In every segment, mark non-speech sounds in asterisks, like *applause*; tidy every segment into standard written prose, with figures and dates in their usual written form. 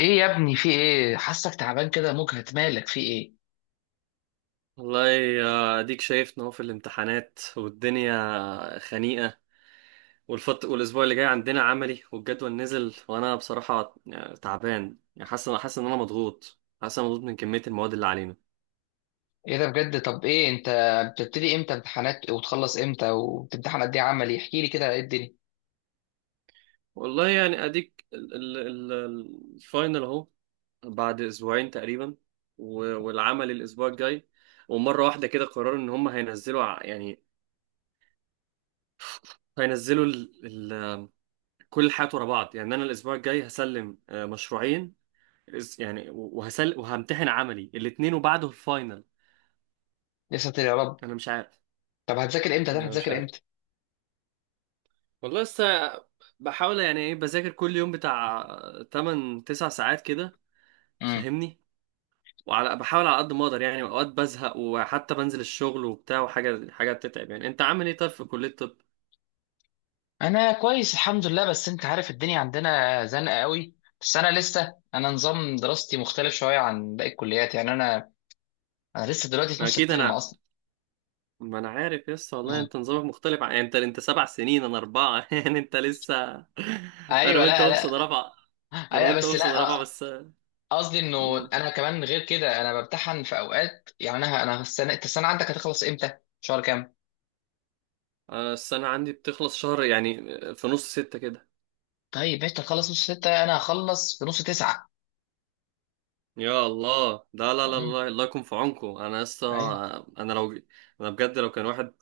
ايه يا ابني، في ايه؟ حاسك تعبان كده، مجهد، مالك؟ في ايه؟ والله اديك شايف ان هو في الامتحانات والدنيا خنيقة. والفط والاسبوع اللي جاي عندنا عملي والجدول نزل، وانا بصراحة يعني تعبان، يعني حاسس ان انا مضغوط، حاسس إن انا مضغوط من كمية المواد اللي علينا. ايه ده بجد؟ طب ايه انت بتبتدي امتى امتحانات وتخلص امتى وبتمتحن قد ايه عملي؟ احكي لي كده ايه الدنيا. والله يعني اديك الفاينل اهو، بعد اسبوعين تقريبا، والعمل الاسبوع الجاي. ومرة واحدة كده قرروا ان هم هينزلوا يعني هينزلوا ال- كل الحاجات ورا بعض. يعني انا الاسبوع الجاي هسلم مشروعين، يعني وهمتحن عملي الاتنين، وبعده الفاينل. لسه يا رب. انا مش عارف طب هتذاكر امتى؟ ده انا مش هتذاكر عارف، امتى والله لسه بحاول. يعني ايه، بذاكر كل يوم بتاع 8 9 ساعات كده، امم فاهمني؟ بحاول على قد ما اقدر، يعني اوقات بزهق وحتى بنزل الشغل وبتاع، وحاجه حاجه بتتعب. يعني انت عامل ايه طيب في كليه الطب؟ انا كويس الحمد لله، بس انت عارف الدنيا عندنا زنقه قوي. بس انا لسه، انا نظام دراستي مختلف شويه عن باقي الكليات، يعني انا لسه دلوقتي في ما نص اكيد الترم انا اصلا. ما انا عارف لسه والله، امم انت نظامك مختلف عن... يعني انت 7 سنين انا اربعه *laughs* يعني انت لسه. انا ايوه، وانت لا وابصد لا رابعه انا أيوة وانت بس وابصد رابعه لا. بس. قصدي انه مم. انا كمان غير كده انا بمتحن في اوقات، يعني انا السنه، انت السنه عندك هتخلص امتى، شهر كام؟ أنا السنة عندي بتخلص شهر يعني، في نص ستة كده. طيب انت تخلص نص ستة، انا هخلص في نص تسعة. يا الله، ده لا لا أمم، لا، الله يكون في عونكم، أنا لسه. أيوة. أنا لو أنا بجد لو كان واحد.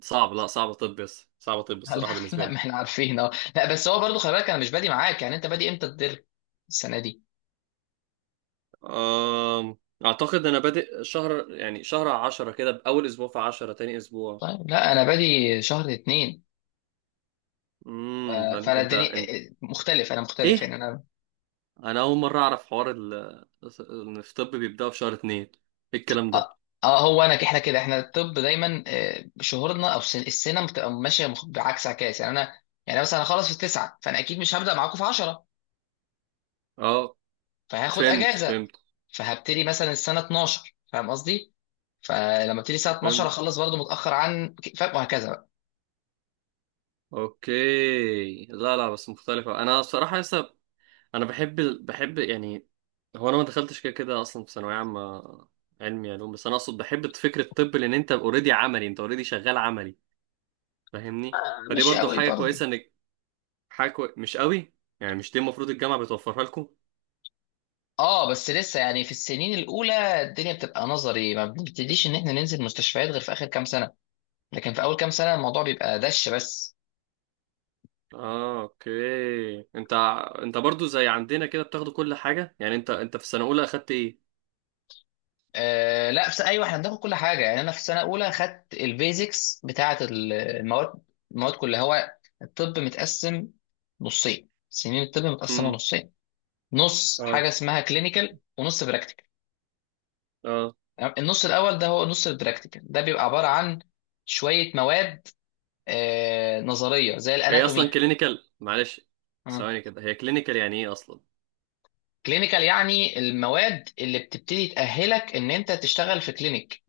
صعب، لا صعب، طب بس صعب، طب *laughs* لا، الصراحة بالنسبة لا ما لي. احنا عارفين اه. لا بس هو برضو خلي بالك انا مش بادي معاك، يعني انت بادي امتى الدر السنه دي؟ أم... أعتقد أنا بادئ شهر، يعني شهر 10 كده، بأول أسبوع في عشرة، تاني أسبوع. طيب لا انا بادي شهر اتنين. ف- امم. فانا أنت الدنيا أنت مختلف، انا مختلف إيه، يعني انا. أنا أول مرة أعرف حوار ال... إن في طب بيبدأوا في شهر 2. إيه الكلام ده؟ اه، هو انا احنا كده احنا الطب دايما، شهورنا او السنه بتبقى ماشيه بعكس عكاس يعني انا. يعني مثلا هخلص في التسعه فانا اكيد مش هبدا معاكم في 10، أه، فهاخد فهمت اجازه، فهمت فهبتدي مثلا السنه 12، فاهم قصدي؟ فلما ابتدي الساعه 12 فهمت. اخلص برضه متاخر، عن فاهم وهكذا بقى. اوكي، لا لا، بس مختلفة. انا بصراحة لسه، انا بحب، يعني هو انا ما دخلتش كده كده اصلا في ثانوية عامة علمي علوم. بس انا اقصد بحب فكرة الطب، لان انت اوريدي عملي، انت اوريدي شغال عملي، فاهمني؟ فدي مش برضو قوي حاجة برضه. كويسة انك... مش قوي. يعني مش دي المفروض الجامعة بتوفرها لكم؟ اه بس لسه يعني في السنين الاولى الدنيا بتبقى نظري، ما بنبتديش ان احنا ننزل مستشفيات غير في اخر كام سنه، لكن في اول كام سنه الموضوع بيبقى دش بس. اه اوكي. انت برضو زي عندنا كده بتاخدوا كل حاجة. يعني انت في سنة اولى اخدت ايه؟ آه لا، بس ايوه احنا بناخد كل حاجه، يعني انا في سنه اولى خدت البيزكس بتاعه المواد. المواد كلها، هو الطب متقسم نصين سنين، الطب متقسمه امم، نصين. نص اه، حاجه اسمها كلينيكال ونص براكتيكال. اه. النص الاول ده هو نص البراكتيكال، ده بيبقى عباره عن شويه مواد آه نظريه زي هي الاناتومي. اصلا كلينيكال، معلش، آه. ثواني كده، هي كلينيكال يعني ايه اصلا؟ كلينيكال يعني المواد اللي بتبتدي تاهلك ان انت تشتغل في كلينيك،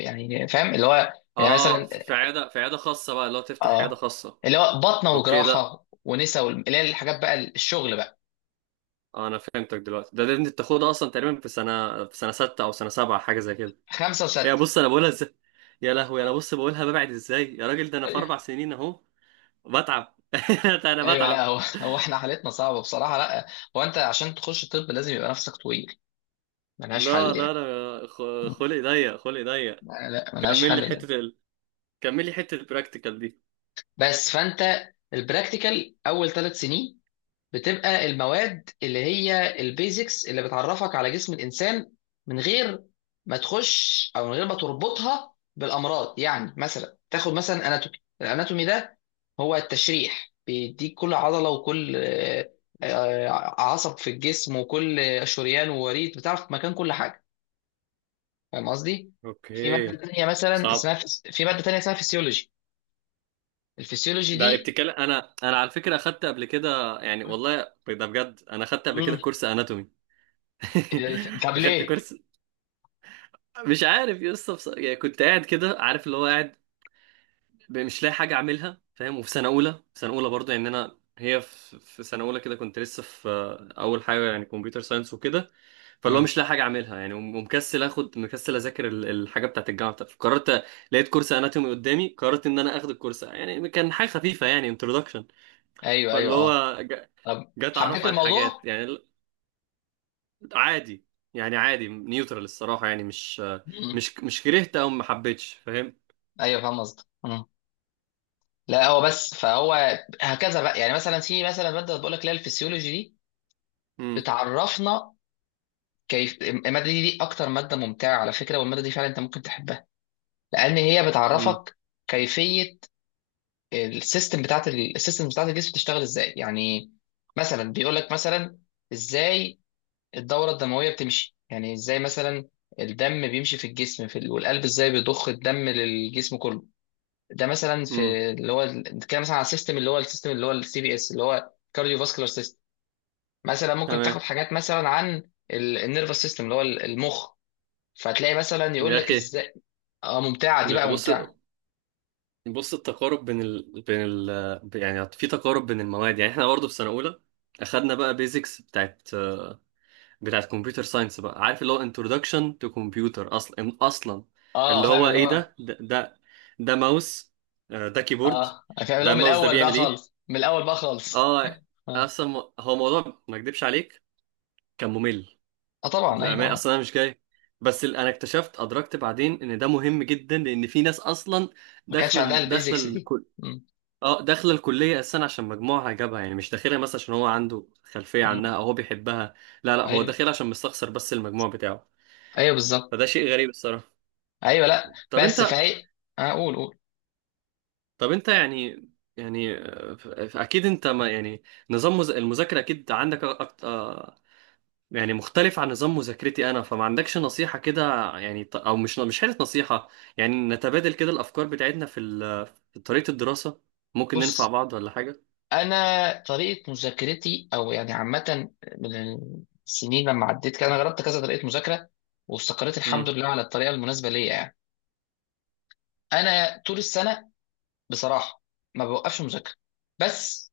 يعني فاهم اللي هو يعني اه، في مثلا. في عياده في عياده خاصه بقى، اللي هو تفتح عياده اه، خاصه. اللي هو بطنه اوكي ده، وجراحه ونسا وال- اللي هي الحاجات بقى الشغل بقى. آه انا فهمتك دلوقتي. ده انت بتاخدها اصلا تقريبا في سنه سته او سنه سبعه، حاجه زي كده. خمسه يا وسته. بص انا بقولها ازاي، يا لهوي انا آه. بص بقولها ببعد ازاي يا راجل، ده انا في ايوه 4 سنين اهو بتعب *laughs* ده انا ايوه. لا بتعب. هو *laughs* هو احنا حالتنا صعبه بصراحه. لا هو انت عشان تخش طب لازم يبقى نفسك طويل، ملهاش لا حل لا، يعني. م. خلقي ضيق، خلقي ضيق. لا ملهاش كمل لي حل ده. حته ال... كمل لي حته البراكتيكال دي. بس فانت البراكتيكال اول ثلاث سنين بتبقى المواد اللي هي البيزكس، اللي بتعرفك على جسم الانسان من غير ما تخش، او من غير ما تربطها بالامراض. يعني مثلا تاخد مثلا اناتومي، الاناتومي ده هو التشريح، بيديك كل عضله وكل عصب في الجسم وكل شريان ووريد، بتعرف مكان كل حاجه، فاهم قصدي؟ في ماده اوكي. تانية مثلا صعب، اسمها في ماده تانية اسمها فيسيولوجي. الفيسيولوجي ده دي. ابتكال. انا على فكره اخدت قبل كده، يعني والله ده بجد، انا اخدت قبل كده مم. كورس اناتومي طب *laughs* اخدت ليه؟ كورس. مش عارف يا اسطى، بص... يعني كنت قاعد كده، عارف اللي هو قاعد، مش لاقي حاجه اعملها، فاهم؟ وفي سنه اولى، برضه، يعني انا هي في في سنه اولى كده كنت لسه في اول حاجه، يعني كمبيوتر ساينس وكده. فاللي هو مم. مش لاقي حاجه اعملها يعني، ومكسل اخد، مكسل اذاكر الحاجه بتاعت الجامعه بتاعتي، فقررت. لقيت كورس اناتومي قدامي، قررت ان انا اخد الكورس. يعني كان حاجه خفيفه، يعني انترودكشن. ايوه فاللي ايوه اه. هو طب جاي اتعرف حبيت عن حاجات، الموضوع؟ يعني عادي، يعني عادي نيوترال الصراحه، يعني مش مم. مش مش كرهت او ما حبيتش، فاهم؟ ايوه فاهم قصدك. مم. لا هو بس فهو هكذا بقى. يعني مثلا في مثلا ماده بقول لك اللي هي الفسيولوجي دي، امم، بتعرفنا كيف الماده دي، دي اكتر ماده ممتعه على فكره، والماده دي فعلا انت ممكن تحبها، لان هي امم، بتعرفك كيفيه السيستم بتاعت السيستم بتاعت الجسم بتشتغل ازاي. يعني مثلا بيقول لك مثلا ازاي الدوره الدمويه بتمشي، يعني ازاي مثلا الدم بيمشي في الجسم في والقلب ازاي بيضخ الدم للجسم كله. ده مثلا امم، في اللي هو كده مثلا على السيستم اللي هو السيستم اللي هو السي بي اس اللي هو كارديو فاسكولار سيستم. مثلا ممكن تمام. تاخد حاجات مثلا عن النيرفس سيستم اللي هو المخ. فتلاقي مثلا يقول يا لك اخي، ازاي. اه ممتعه دي بقى بص ممتعه. بص، التقارب بين ال... بين ال... يعني في تقارب بين المواد. يعني احنا برضه في سنه اولى اخدنا بقى بيزكس بتاعت كمبيوتر ساينس، بقى عارف اللي هو انترودكشن تو كمبيوتر، اصلا اصلا اه اللي فاهم هو اللي ايه؟ هو. ده ماوس، ده كيبورد، اه فاهم اللي ده هو من الماوس ده الاول بقى بيعمل ايه؟ خالص، من الاول بقى خالص. اه. اه. اصلا هو موضوع ما اكدبش عليك، كان ممل آه طبعا للامانه. ايوه. اصلا انا مش جاي، بس انا اكتشفت، ادركت بعدين ان ده مهم جدا، لان في ناس اصلا ما كانش عندها داخله البيزكس دي. الكل. مم. اه، داخله الكليه اساسا عشان مجموعها جابها، يعني مش داخلها مثلا عشان هو عنده خلفيه مم. عنها او هو بيحبها. لا لا، هو ايوه داخلها عشان مستخسر بس المجموع بتاعه. ايوه بالظبط. فده شيء غريب الصراحه. ايوه لا طب بس انت فهي. آه قول قول. طب انت يعني، يعني اكيد انت، ما يعني، نظام المذاكره اكيد عندك أكتر، يعني مختلف عن نظام مذاكرتي انا، فما عندكش نصيحة كده؟ يعني او مش حاجة نصيحة، يعني نتبادل كده الافكار بتاعتنا في في طريقة الدراسة، ممكن ننفع بص، بعض ولا حاجة. انا طريقه مذاكرتي او يعني عامه من السنين، لما عديت كده انا جربت كذا طريقه مذاكره، واستقريت الحمد امم، لله على الطريقه المناسبه ليا يعني. انا طول السنه بصراحه ما بوقفش مذاكره، بس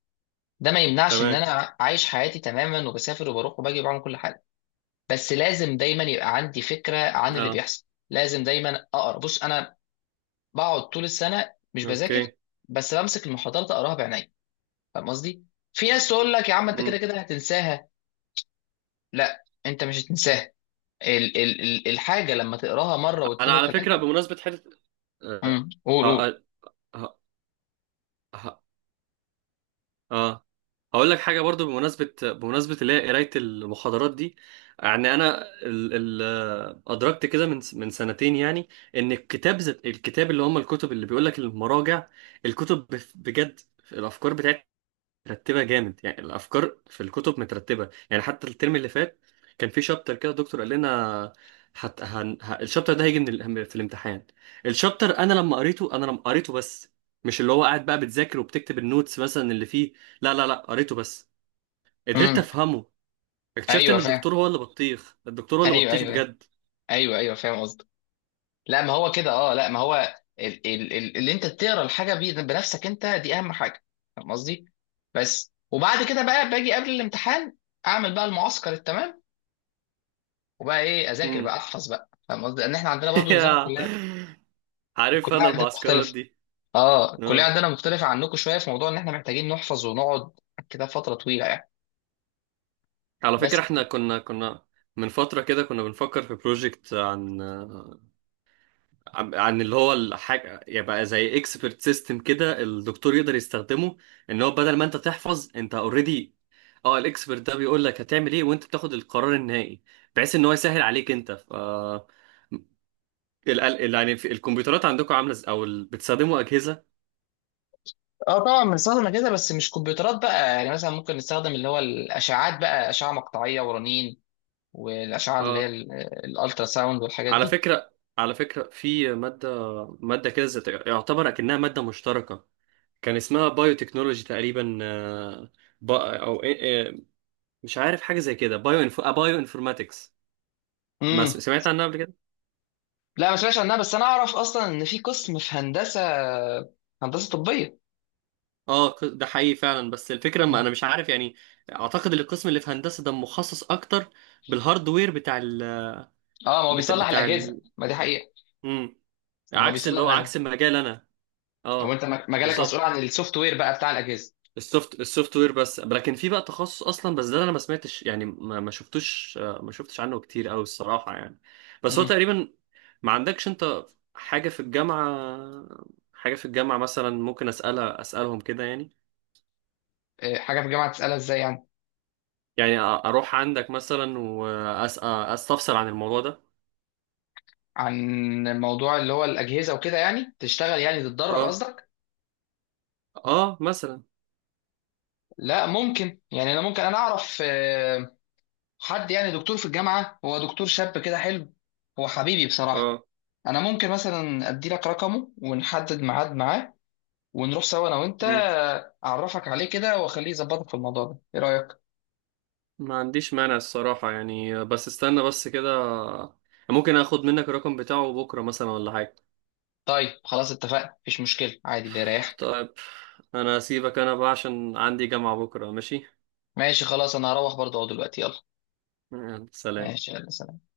ده ما يمنعش ان تمام، انا عايش حياتي تماما، وبسافر وبروح وباجي وبعمل كل حاجه. بس لازم دايما يبقى عندي فكره عن اللي اه، بيحصل، لازم دايما اقرا. بص انا بقعد طول السنه مش بذاكر، اوكي، بس بمسك المحاضرات اقراها بعيني، فاهم قصدي؟ في ناس تقول لك يا عم انت كده امم. كده هتنساها، لا انت مش هتنساها. ال الحاجه لما تقراها مره انا واثنين على فكرة وثلاثه. بمناسبة حتة، آه، قول قول. آه، آه، آه، اه. هقول لك حاجه برضو بمناسبه، اللي هي قرايه المحاضرات دي. يعني انا ال... ال... آه، ادركت كده من من سنتين يعني، ان الكتاب الكتاب اللي هم الكتب اللي بيقول لك المراجع، الكتب بجد، الافكار بتاعتها مرتبه جامد. يعني الافكار في الكتب مترتبه، يعني حتى الترم اللي فات كان في شابتر كده الدكتور قال لنا الشابتر ده هيجي من في الامتحان. الشابتر انا لما قريته، بس مش اللي هو قاعد بقى بتذاكر وبتكتب النوتس مثلا اللي فيه، لا لا لا، قريته بس، قدرت امم. افهمه. اكتشفت ايوه ان فاهم. الدكتور هو اللي بطيخ، ايوه ايوه. بجد. ايوه ايوه فاهم قصدك. لا ما هو كده اه، لا ما هو ال اللي انت تقرا الحاجه بنفسك انت، دي اهم حاجه، فاهم قصدي؟ بس وبعد كده بقى باجي قبل الامتحان اعمل بقى المعسكر التمام. وبقى ايه اذاكر مم. بقى احفظ بقى، فاهم قصدي؟ لان احنا عندنا برضو نظام *laughs* الكليه. عارف الكليه انا عندنا المعسكرات مختلف، دي. اه الكليه اه، عندنا مختلفه عنكم شويه في موضوع ان احنا محتاجين نحفظ ونقعد كده فتره طويله يعني. على فكره بس احنا كنا كنا من فتره كده كنا بنفكر في بروجكت عن اللي هو الحاجة، يبقى زي اكسبرت سيستم كده الدكتور يقدر يستخدمه، ان هو بدل ما انت تحفظ انت اوريدي، اه الاكسبرت ده بيقول لك هتعمل ايه وانت بتاخد القرار النهائي، بحيث ان هو يسهل عليك انت. ف يعني في الكمبيوترات عندكم عاملة او بتستخدموا اجهزة؟ اه طبعا بنستخدم كده بس مش كمبيوترات بقى، يعني مثلا ممكن نستخدم اللي هو الاشعاعات بقى، اشعه مقطعيه ورنين والاشعه اللي هي اه، الالترا ساوند والحاجات على دي. فكرة، على فكرة في مادة مادة كده يعتبر اكنها مادة مشتركة، كان اسمها بايو تكنولوجي تقريبا، إيه، مش عارف حاجة زي كده، بايو انفو، بايو انفورماتكس. ما س- امم. سمعت عنها قبل كده؟ لا ما سمعتش عنها، بس انا اعرف اصلا ان في قسم في هندسه هندسه طبيه. اه، ده حقيقي فعلا، بس الفكره، ما مم. انا مش عارف يعني، اعتقد ان القسم اللي في هندسه ده مخصص اكتر بالهاردوير بتاع ال... اه ما هو بيصلح بتاع الاجهزه، ال... ما دي حقيقه، مم. يعني هو عكس اللي بيصلح هو الاجهزه. عكس المجال انا. هو اه، انت مجالك مسؤول بالظبط. عن السوفت وير بقى بتاع الاجهزه. السوفت وير بس. لكن في بقى تخصص اصلا، بس ده انا ما سمعتش، يعني ما, ما شفتوش ما شفتش عنه كتير قوي الصراحه، يعني بس هو امم. تقريبا... ما عندكش انت حاجه في الجامعه، مثلا ممكن اسالها، اسالهم كده يعني؟ إيه، حاجه في الجامعه تسالها ازاي يعني؟ يعني اروح عندك مثلا واستفسر عن الموضوع ده. عن موضوع اللي هو الاجهزه وكده، يعني تشتغل يعني تتدرب اه، قصدك؟ اه مثلا، لا ممكن، يعني انا ممكن انا اعرف حد يعني دكتور في الجامعه، هو دكتور شاب كده حلو، هو حبيبي بصراحه. اه. انا ممكن مثلا ادي لك رقمه ونحدد ميعاد معاه، ونروح سوا انا وانت، مم. اعرفك عليه كده واخليه يظبطك في الموضوع ده، ايه رايك؟ ما عنديش مانع الصراحة، يعني بس استنى بس كده، ممكن اخد منك الرقم بتاعه بكرة مثلا ولا حاجة؟ طيب خلاص اتفقنا، مفيش مشكله عادي، اللي يريحك. طيب. انا اسيبك انا بقى عشان عندي جامعة بكرة، ماشي. ماشي خلاص انا هروح برضه اهو دلوقتي، يلا. يلا، سلام. ماشي يلا سلام.